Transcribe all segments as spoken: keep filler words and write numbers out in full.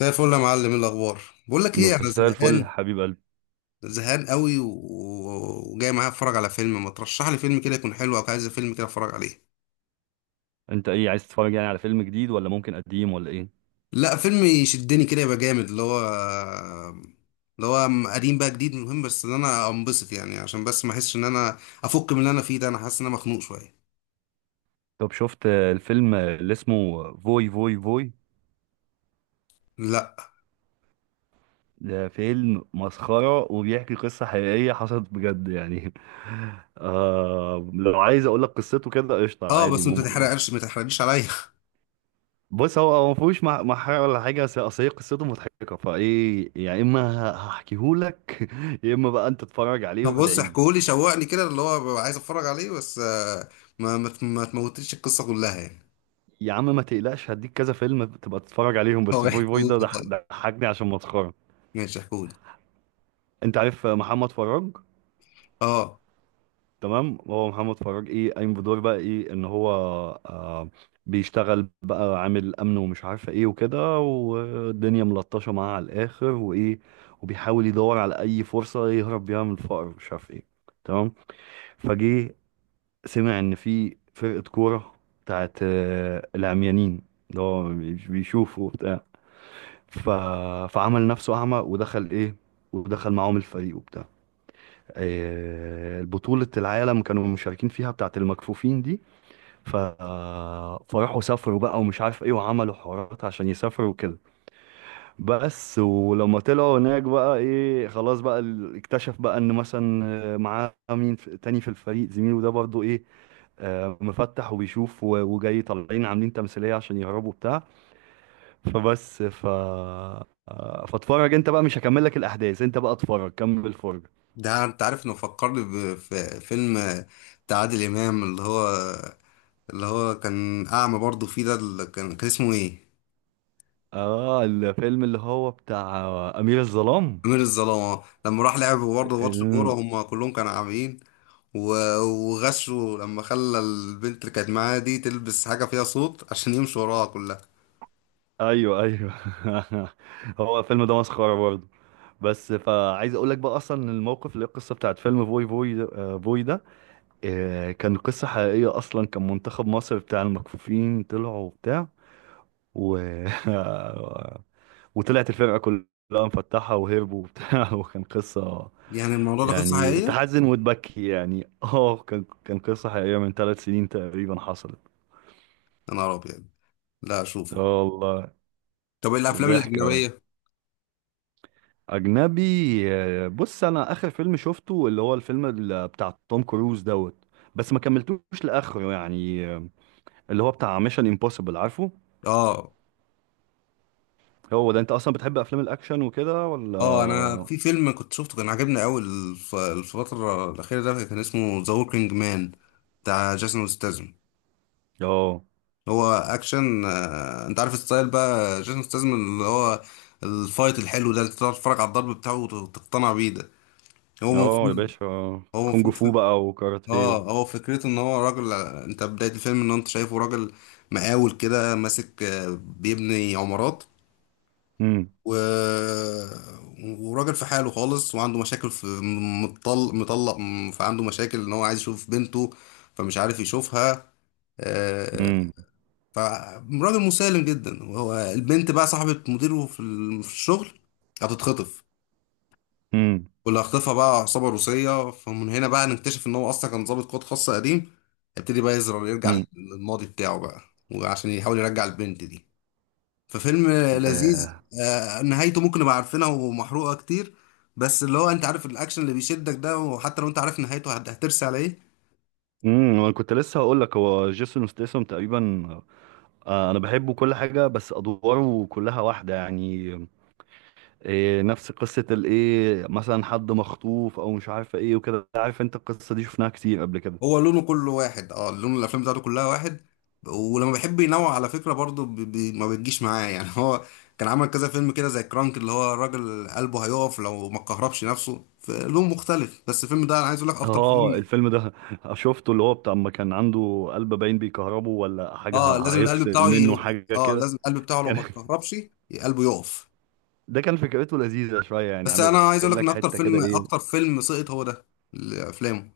زي الفل يا معلم، إيه الاخبار؟ بقول لك ايه، انا مساء الفل، زهقان. حبيب قلبي. زهقان قوي و... وجاي معايا اتفرج على فيلم، ما ترشح لي فيلم كده يكون حلو، او عايز فيلم كده اتفرج عليه؟ انت ايه عايز تتفرج يعني؟ على فيلم جديد ولا ممكن قديم ولا ايه؟ لا، فيلم يشدني كده يبقى جامد، اللي هو اللي هو م- قديم بقى جديد، مهم بس ان انا انبسط يعني، عشان بس ما احسش ان انا افك من اللي انا فيه ده. انا حاسس ان انا مخنوق شويه. طب شفت آه، الفيلم، آه، اللي اسمه فوي فوي فوي؟ لا. ده فيلم مسخرة وبيحكي قصة حقيقية حصلت بجد يعني. آه، لو عايز اقول لك قصته كده قشطة اه، عادي بس انت ممكن يعني. تحرقش، ما تحرقليش عليا. بص، هو هو ما فيهوش مح- محارة ولا حاجة، بس اصل هي قصته مضحكة، فايه، يا اما هحكيهولك يا اما بقى انت تتفرج عليه طب بص، وادعيلي. احكولي، شوقني كده اللي هو ببقى عايز اتفرج عليه، بس آه، ما ما ما تموتليش القصه كلها يعني. يا عم ما تقلقش، هديك كذا فيلم تبقى تتفرج عليهم، بس هو فوي فوي احكولي، ده ضح- طيب ضحكني عشان مسخره. ماشي احكولي. انت عارف محمد فراج؟ اه، تمام، هو محمد فراج ايه قايم بدور بقى ايه، ان هو آه بيشتغل بقى عامل امن ومش عارفه ايه وكده، والدنيا ملطشه معاه على الاخر وايه، وبيحاول يدور على اي فرصه يهرب بيها من الفقر، مش عارف ايه. تمام. فجه سمع ان في فرقه كوره بتاعت آه، العميانين، اللي هو بيشوفوا وبتاع. ف... فعمل نفسه أعمى، ودخل إيه، ودخل معاهم الفريق وبتاع. آه، بطولة العالم كانوا مشاركين فيها، بتاعة المكفوفين دي. ف... فراحوا سافروا بقى ومش عارف ايه وعملوا حوارات عشان يسافروا وكده. بس ولما طلعوا هناك بقى ايه خلاص بقى ال- اكتشف بقى ان مثلا آه، معاه مين في- تاني في الفريق، زميله ده برضه ايه، آه، مفتح وبيشوف و- وجاي طالعين عاملين تمثيلية عشان يهربوا بتاع. فبس ف فاتفرج انت بقى، مش هكمل لك الاحداث، انت بقى اتفرج كمل الفرجه. ده انت عارف انه فكرني بفيلم بتاع عادل امام، اللي هو اللي هو كان اعمى برضه فيه ده، اللي كان كان اسمه ايه؟ اه الفيلم اللي هو بتاع امير الظلام. امير الظلام، آه. لما راح لعب برضه ماتش كوره، ال- هم كلهم كانوا عاميين، و- وغشوا لما خلى البنت اللي كانت معاه دي تلبس حاجه فيها صوت عشان يمشوا وراها كلها. ايوه، ايوه. هو الفيلم ده مسخره برضه، بس فعايز اقول لك بقى اصلا إن الموقف اللي هي القصه بتاعت فيلم فوي فوي ده- آه، فوي ده. آه، كان قصه حقيقيه، اصلا كان منتخب مصر بتاع المكفوفين طلعوا وبتاع و... وطلعت الفرقه كلها مفتحه وهربوا وبتاع وكان قصه يعني الموضوع ده قصه يعني حقيقيه؟ تحزن وتبكي يعني. اه كان كان قصة حقيقية من ثلاث سنين تقريبا حصلت. يا نهار ابيض! لا، اشوفه. اه والله. طب الافلام ضحك أوي. الاجنبيه؟ أجنبي. آه، بص أنا آخر فيلم شفته اللي هو الفيلم ال- بتاع توم كروز دوت، بس ما كملتوش لآخره يعني. آه، اللي هو بتاع ميشن امبوسيبل عارفه. اه هو ده أنت أصلا بتحب أفلام الأكشن وكده ولا اه انا اه؟ في فيلم كنت شفته كان عجبني قوي، الف- الفتره الاخيره، ده كان اسمه ذا وركينج مان، بتاع جيسون ستاثام. هو اكشن، آه، انت عارف الستايل بقى، جيسون ستاثام اللي هو الفايت الحلو ده، اللي تقعد تتفرج على الضرب بتاعه وت- وتقتنع بيه ده. هو اه يا المفروض. باشا، هو كونج المفروض فو فك- بقى وكاراتيه و... اه، هو فكرته ان هو راجل، آه، انت بدايه الفيلم ان انت شايفه راجل مقاول كده، ماسك، آه، بيبني عمارات مم. و... وراجل في حاله خالص، وعنده مشاكل في مطلق مطلق. فعنده مشاكل ان هو عايز يشوف بنته، فمش عارف يشوفها. آه، مم. فراجل مسالم جدا، وهو البنت بقى صاحبة مديره في ال- في الشغل. هتتخطف. مم. واللي هخطفها بقى عصابة روسية، فمن هنا بقى نكتشف ان هو اصلا كان ضابط قوات خاصة قديم. هيبتدي بقى يزرع، يرجع مم. للماضي بتاعه بقى، وعشان يحاول يرجع البنت دي. ففيلم لذيذ. آه. آه، نهايته ممكن نبقى عارفينها ومحروقة كتير، بس اللي هو، انت عارف، الاكشن اللي بيشدك ده، وحتى لو انت عارف نهايته هت- هترسي على ايه. امم انا كنت لسه هقول لك، هو جيسون ستيسم تقريبا. آه انا بحبه كل حاجه، بس ادواره كلها واحده يعني. إيه، نفس قصه الايه، مثلا حد مخطوف او مش عارف ايه وكده. عارف انت القصه دي شفناها كتير قبل كده. هو لونه كله واحد، اه، لون الافلام بتاعته كلها واحد. ولما بيحب ينوع على فكرة برضه، بي بي ما بتجيش معاه يعني. هو كان عمل كذا فيلم كده زي كرانك، اللي هو الراجل قلبه هيقف لو ما كهربش نفسه، في لون مختلف، بس الفيلم ده انا عايز اقول لك اكتر اه فيلم. الفيلم ده شفته، اللي هو بتاع ما كان عنده قلب باين بيكهربه ولا حاجه اه، ه- لازم القلب هيفصل بتاعه منه ي... حاجه اه، كده. لازم القلب بتاعه لو كان ما اتكهربش، قلبه يقف. ده كان فكرته لذيذه شويه يعني، بس عامل انا عايز اقول لك ان لك اكتر حته كده فيلم ايه. اكتر فيلم سقط هو ده، لافلامه.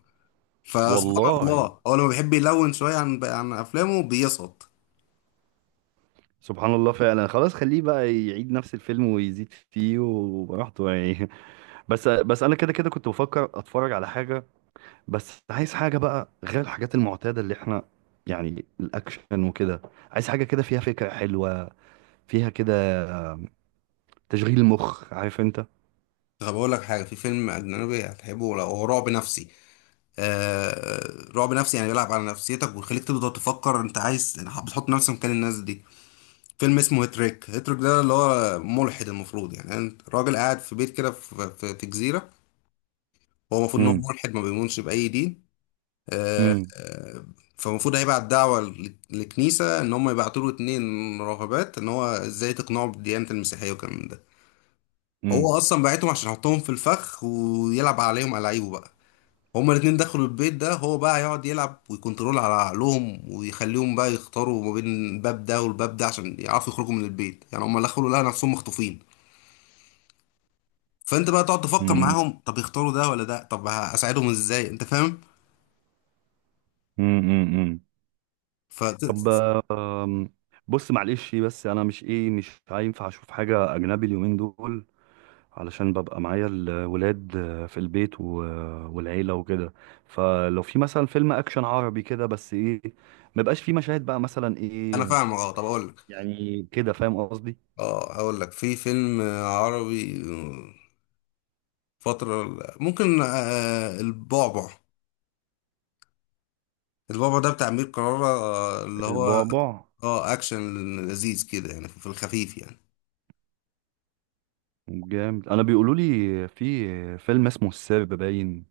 فسبحان والله. الله، هو لما بيحب يلون شويه عن عن افلامه بيسقط. سبحان الله فعلا. خلاص، خليه بقى يعيد نفس الفيلم ويزيد فيه وبراحته يعني. بس بس انا كده كده كنت بفكر اتفرج على حاجه، بس عايز حاجه بقى غير الحاجات المعتاده اللي احنا، يعني الاكشن وكده. عايز حاجه كده فيها فكره حلوه، فيها كده تشغيل مخ، عارف انت. طب اقول لك حاجه، في فيلم اجنبي هتحبه لو هو رعب نفسي. آه، رعب نفسي، يعني بيلعب على نفسيتك، ويخليك تبدا تفكر انت عايز، بتحط نفسك مكان الناس دي. فيلم اسمه هيتريك، هيتريك ده اللي هو ملحد، المفروض يعني انت راجل قاعد في بيت كده في, في, في جزيره. هو المفروض ان هو امم، ملحد، ما بيؤمنش باي دين. امم، فالمفروض هيبعت دعوة لل- للكنيسة، إن هم يبعتوا له اتنين راهبات، إن هو إزاي تقنعوا بالديانة المسيحية والكلام من ده. امم، هو أصلا بعتهم عشان يحطهم في الفخ، ويلعب عليهم ألاعيبه بقى. هما الاتنين دخلوا البيت ده، هو بقى هيقعد يلعب ويكنترول على عقلهم، ويخليهم بقى يختاروا ما بين الباب ده والباب ده عشان يعرفوا يخرجوا من البيت، يعني هما دخلوا لقوا نفسهم مخطوفين. فانت بقى تقعد تفكر امم، معاهم، طب يختاروا ده ولا ده، طب هساعدهم ازاي، انت فاهم. امم. ف طب، آم، بص معلش، بس انا مش ايه مش هينفع اشوف حاجه اجنبي اليومين دول، علشان ببقى معايا الولاد في البيت و- والعيلة وكده. فلو في مثلا فيلم أكشن عربي كده بس إيه، مبقاش فيه مشاهد بقى مثلا انا إيه. فاهم، اه، طب اقول لك. يعني كده فاهم قصدي. اه، اقول لك في فيلم عربي فترة، ممكن، آه، البعبع. البعبع ده بتاع أمير كرارة، آه، اللي هو، البعبع. اه، اكشن لذيذ كده يعني، في الخفيف يعني. جامد. أنا بيقولوا لي في فيلم اسمه السرب باين.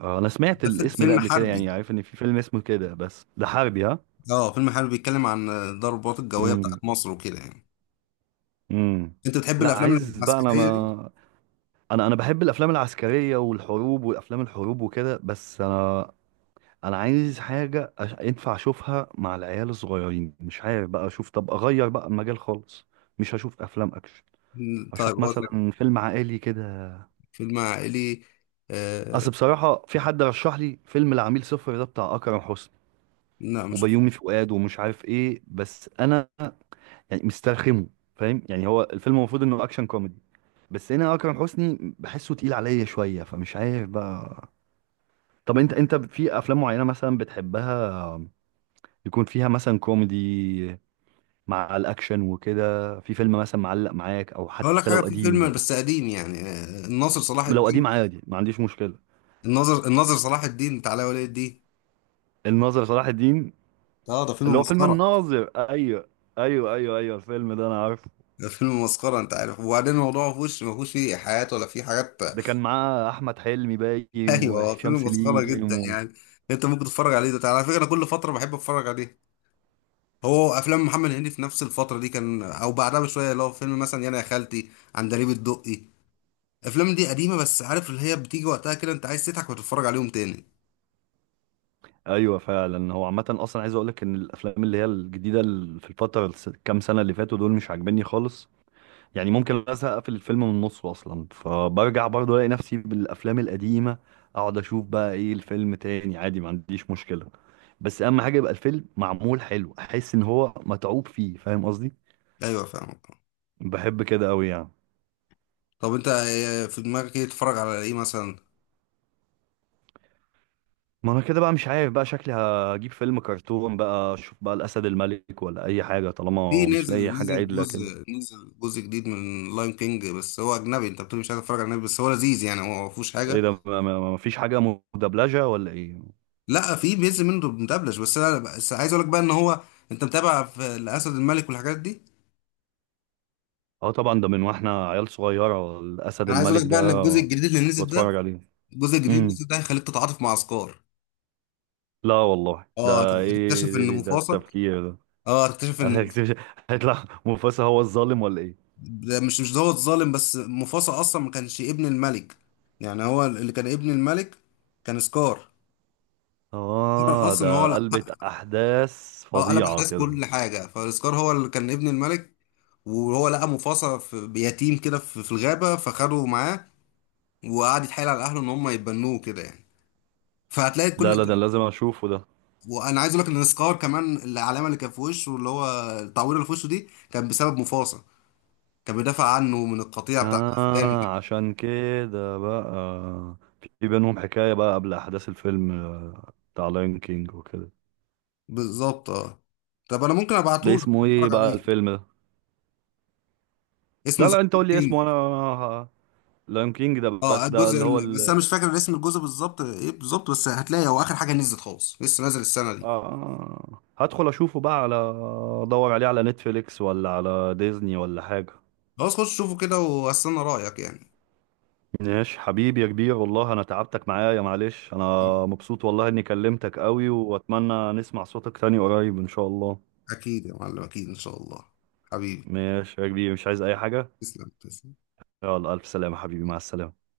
آه، أنا سمعت ده فيلم الاسم ده فيلم قبل كده، حربي؟ يعني عارف إن في فيلم اسمه كده، بس ده حربي؟ ها؟ اه، فيلم حربي بيتكلم عن الضربات الجوية امم، بتاعت مصر وكده يعني. امم. انت بتحب لا، الافلام عايز بقى أنا العسكرية دي؟ ما أنا أنا بحب الأفلام العسكرية والحروب والأفلام الحروب وكده، بس أنا انا عايز حاجه أش... ينفع اشوفها مع العيال الصغيرين. مش عارف بقى اشوف، طب اغير بقى المجال خالص، مش هشوف افلام اكشن. مم، طيب اشوف اقول لك مثلا فيلم عائلي كده. فيلم عائلي، آه. اصل بصراحه في حد رشح لي فيلم العميل صفر ده بتاع اكرم حسني لا، مش وبيومي شفته. فؤاد، ومش عارف ايه، بس انا يعني مسترخمه، فاهم يعني. هو الفيلم المفروض انه اكشن كوميدي، بس هنا اكرم حسني بحسه تقيل عليا شويه، فمش عارف بقى. طب انت انت في افلام معينه مثلا بتحبها، يكون فيها مثلا كوميدي مع الاكشن وكده؟ في فيلم مثلا معلق معاك، او اقول لك حتى حاجة، لو في فيلم قديم؟ بس قديم يعني، آه، الناصر صلاح لو قديم الدين. عادي ما عنديش مشكله. الناظر الناظر صلاح الدين بتاع علاء ولي الدين. الناظر صلاح الدين، اه، ده فيلم اللي هو فيلم مسخره. الناظر، ايوه، ايوه، ايوه، ايوه، الفيلم ده انا عارفه. ده فيلم مسخره، انت عارف، وبعدين الموضوع ما فيهوش ما فيهوش فيه حياة ولا فيه حاجات. ده كان معاه احمد حلمي باين ايوه، هو وهشام فيلم مسخره سليم جدا و... يعني. انت ممكن تتفرج عليه ده، على فكره انا كل فتره بحب اتفرج عليه. هو افلام محمد هنيدي في نفس الفتره دي كان، او بعدها بشويه، اللي هو فيلم مثلا يانا يا خالتي، عندليب الدقي. الافلام دي قديمه، بس عارف اللي هي بتيجي وقتها كده، انت عايز تضحك وتتفرج عليهم تاني. ايوه فعلا. هو عامه اصلا عايز اقول لك ان الافلام اللي هي الجديده ال- في الفتره الس- كام سنه اللي فاتوا دول مش عاجبني خالص. يعني ممكن ازهق، اقفل الفيلم من نصه اصلا، فبرجع برضه الاقي نفسي بالافلام القديمه. اقعد اشوف بقى ايه الفيلم تاني، عادي ما عنديش مشكله. بس اهم حاجه يبقى الفيلم معمول حلو، احس ان هو متعوب فيه، فاهم قصدي. ايوه، فاهمك. بحب كده قوي يعني. طب انت، آه، في دماغك ايه تتفرج على ايه مثلا؟ ما انا كده بقى مش عارف بقى، شكلي هجيب فيلم كرتون بقى، اشوف بقى الاسد الملك ولا اي حاجه في طالما مش نزل لاقي حاجه نزل عدله كده. جزء نزل جزء جديد من لاين كينج، بس هو اجنبي، انت بتقول مش عايز اتفرج على اجنبي، بس هو لذيذ يعني، هو ما فيهوش ايه حاجه. ده؟ ما ما- ما فيش حاجه مدبلجه ولا ايه؟ لا، في بينزل منه مدبلج، بس انا بس عايز اقول لك بقى ان هو، انت متابع في الاسد الملك والحاجات دي؟ اه طبعا، ده من واحنا عيال صغيره الاسد انا عايز اقول الملك لك ده بقى ان الجزء الجديد اللي كنت نزل بتفرج ده، عليه. الجزء الجديد اللي امم. نزل ده هيخليك تتعاطف مع عسكر. لا والله، اه، هت- ده ايه هتكتشف ان ده, ده, ده مفاصة، التفكير ده؟ اه، هتكتشف ان هيكتشف- هيطلع مفاسا هو الظالم ولا ايه؟ ده مش مش دوت ظالم، بس مفاصة اصلا ما كانش ابن الملك. يعني هو اللي كان ابن الملك، كان سكار. اه اصلا هو، ده قلبة احداث اه، قلب فظيعة احداث كده. كل حاجه، فالسكار هو اللي كان ابن الملك. وهو لقى مفاصة في بيتيم كده في في الغابه، فخده معاه، وقعد يتحايل على اهله ان هم يتبنوه كده يعني. فهتلاقي كل. لا، لا، ده لازم اشوفه ده. وانا عايز اقول لك ان سكار كمان، العلامه اللي كان في وشه، اللي هو التعويره اللي في وشه دي كان بسبب مفاصة. كان بيدافع عنه من القطيع بتاع الاسلام. اه عشان كده بقى في بينهم حكاية بقى قبل احداث الفيلم، آه، بتاع لاين كينج وكده. بالظبط، اه. طب انا ممكن ده ابعته لك اسمه ايه اتفرج بقى عليه. الفيلم ده؟ اسمه لا، ذا لا، انت قول لي كينج. اسمه. انا لاين كينج ده؟ اه، بس ده الجزء اللي هو ال- بس انا مش فاكر اسم الجزء بالظبط ايه بالظبط، بس هتلاقي هو اخر حاجه نزلت خالص، لسه نازل السنه آه، دي. آه، آه. هدخل اشوفه بقى على، ادور عليه على نتفليكس ولا على ديزني ولا حاجة. خلاص، خش شوفه كده واستنى رأيك يعني. ماشي حبيبي يا كبير، والله انا تعبتك معايا، معلش. انا مبسوط والله اني كلمتك قوي، واتمنى نسمع صوتك تاني قريب ان شاء الله. اكيد يا معلم، اكيد ان شاء الله. حبيبي. ماشي يا كبير، مش عايز اي حاجة. تسلم، تسلم. يلا، الف سلامة حبيبي، مع السلامة.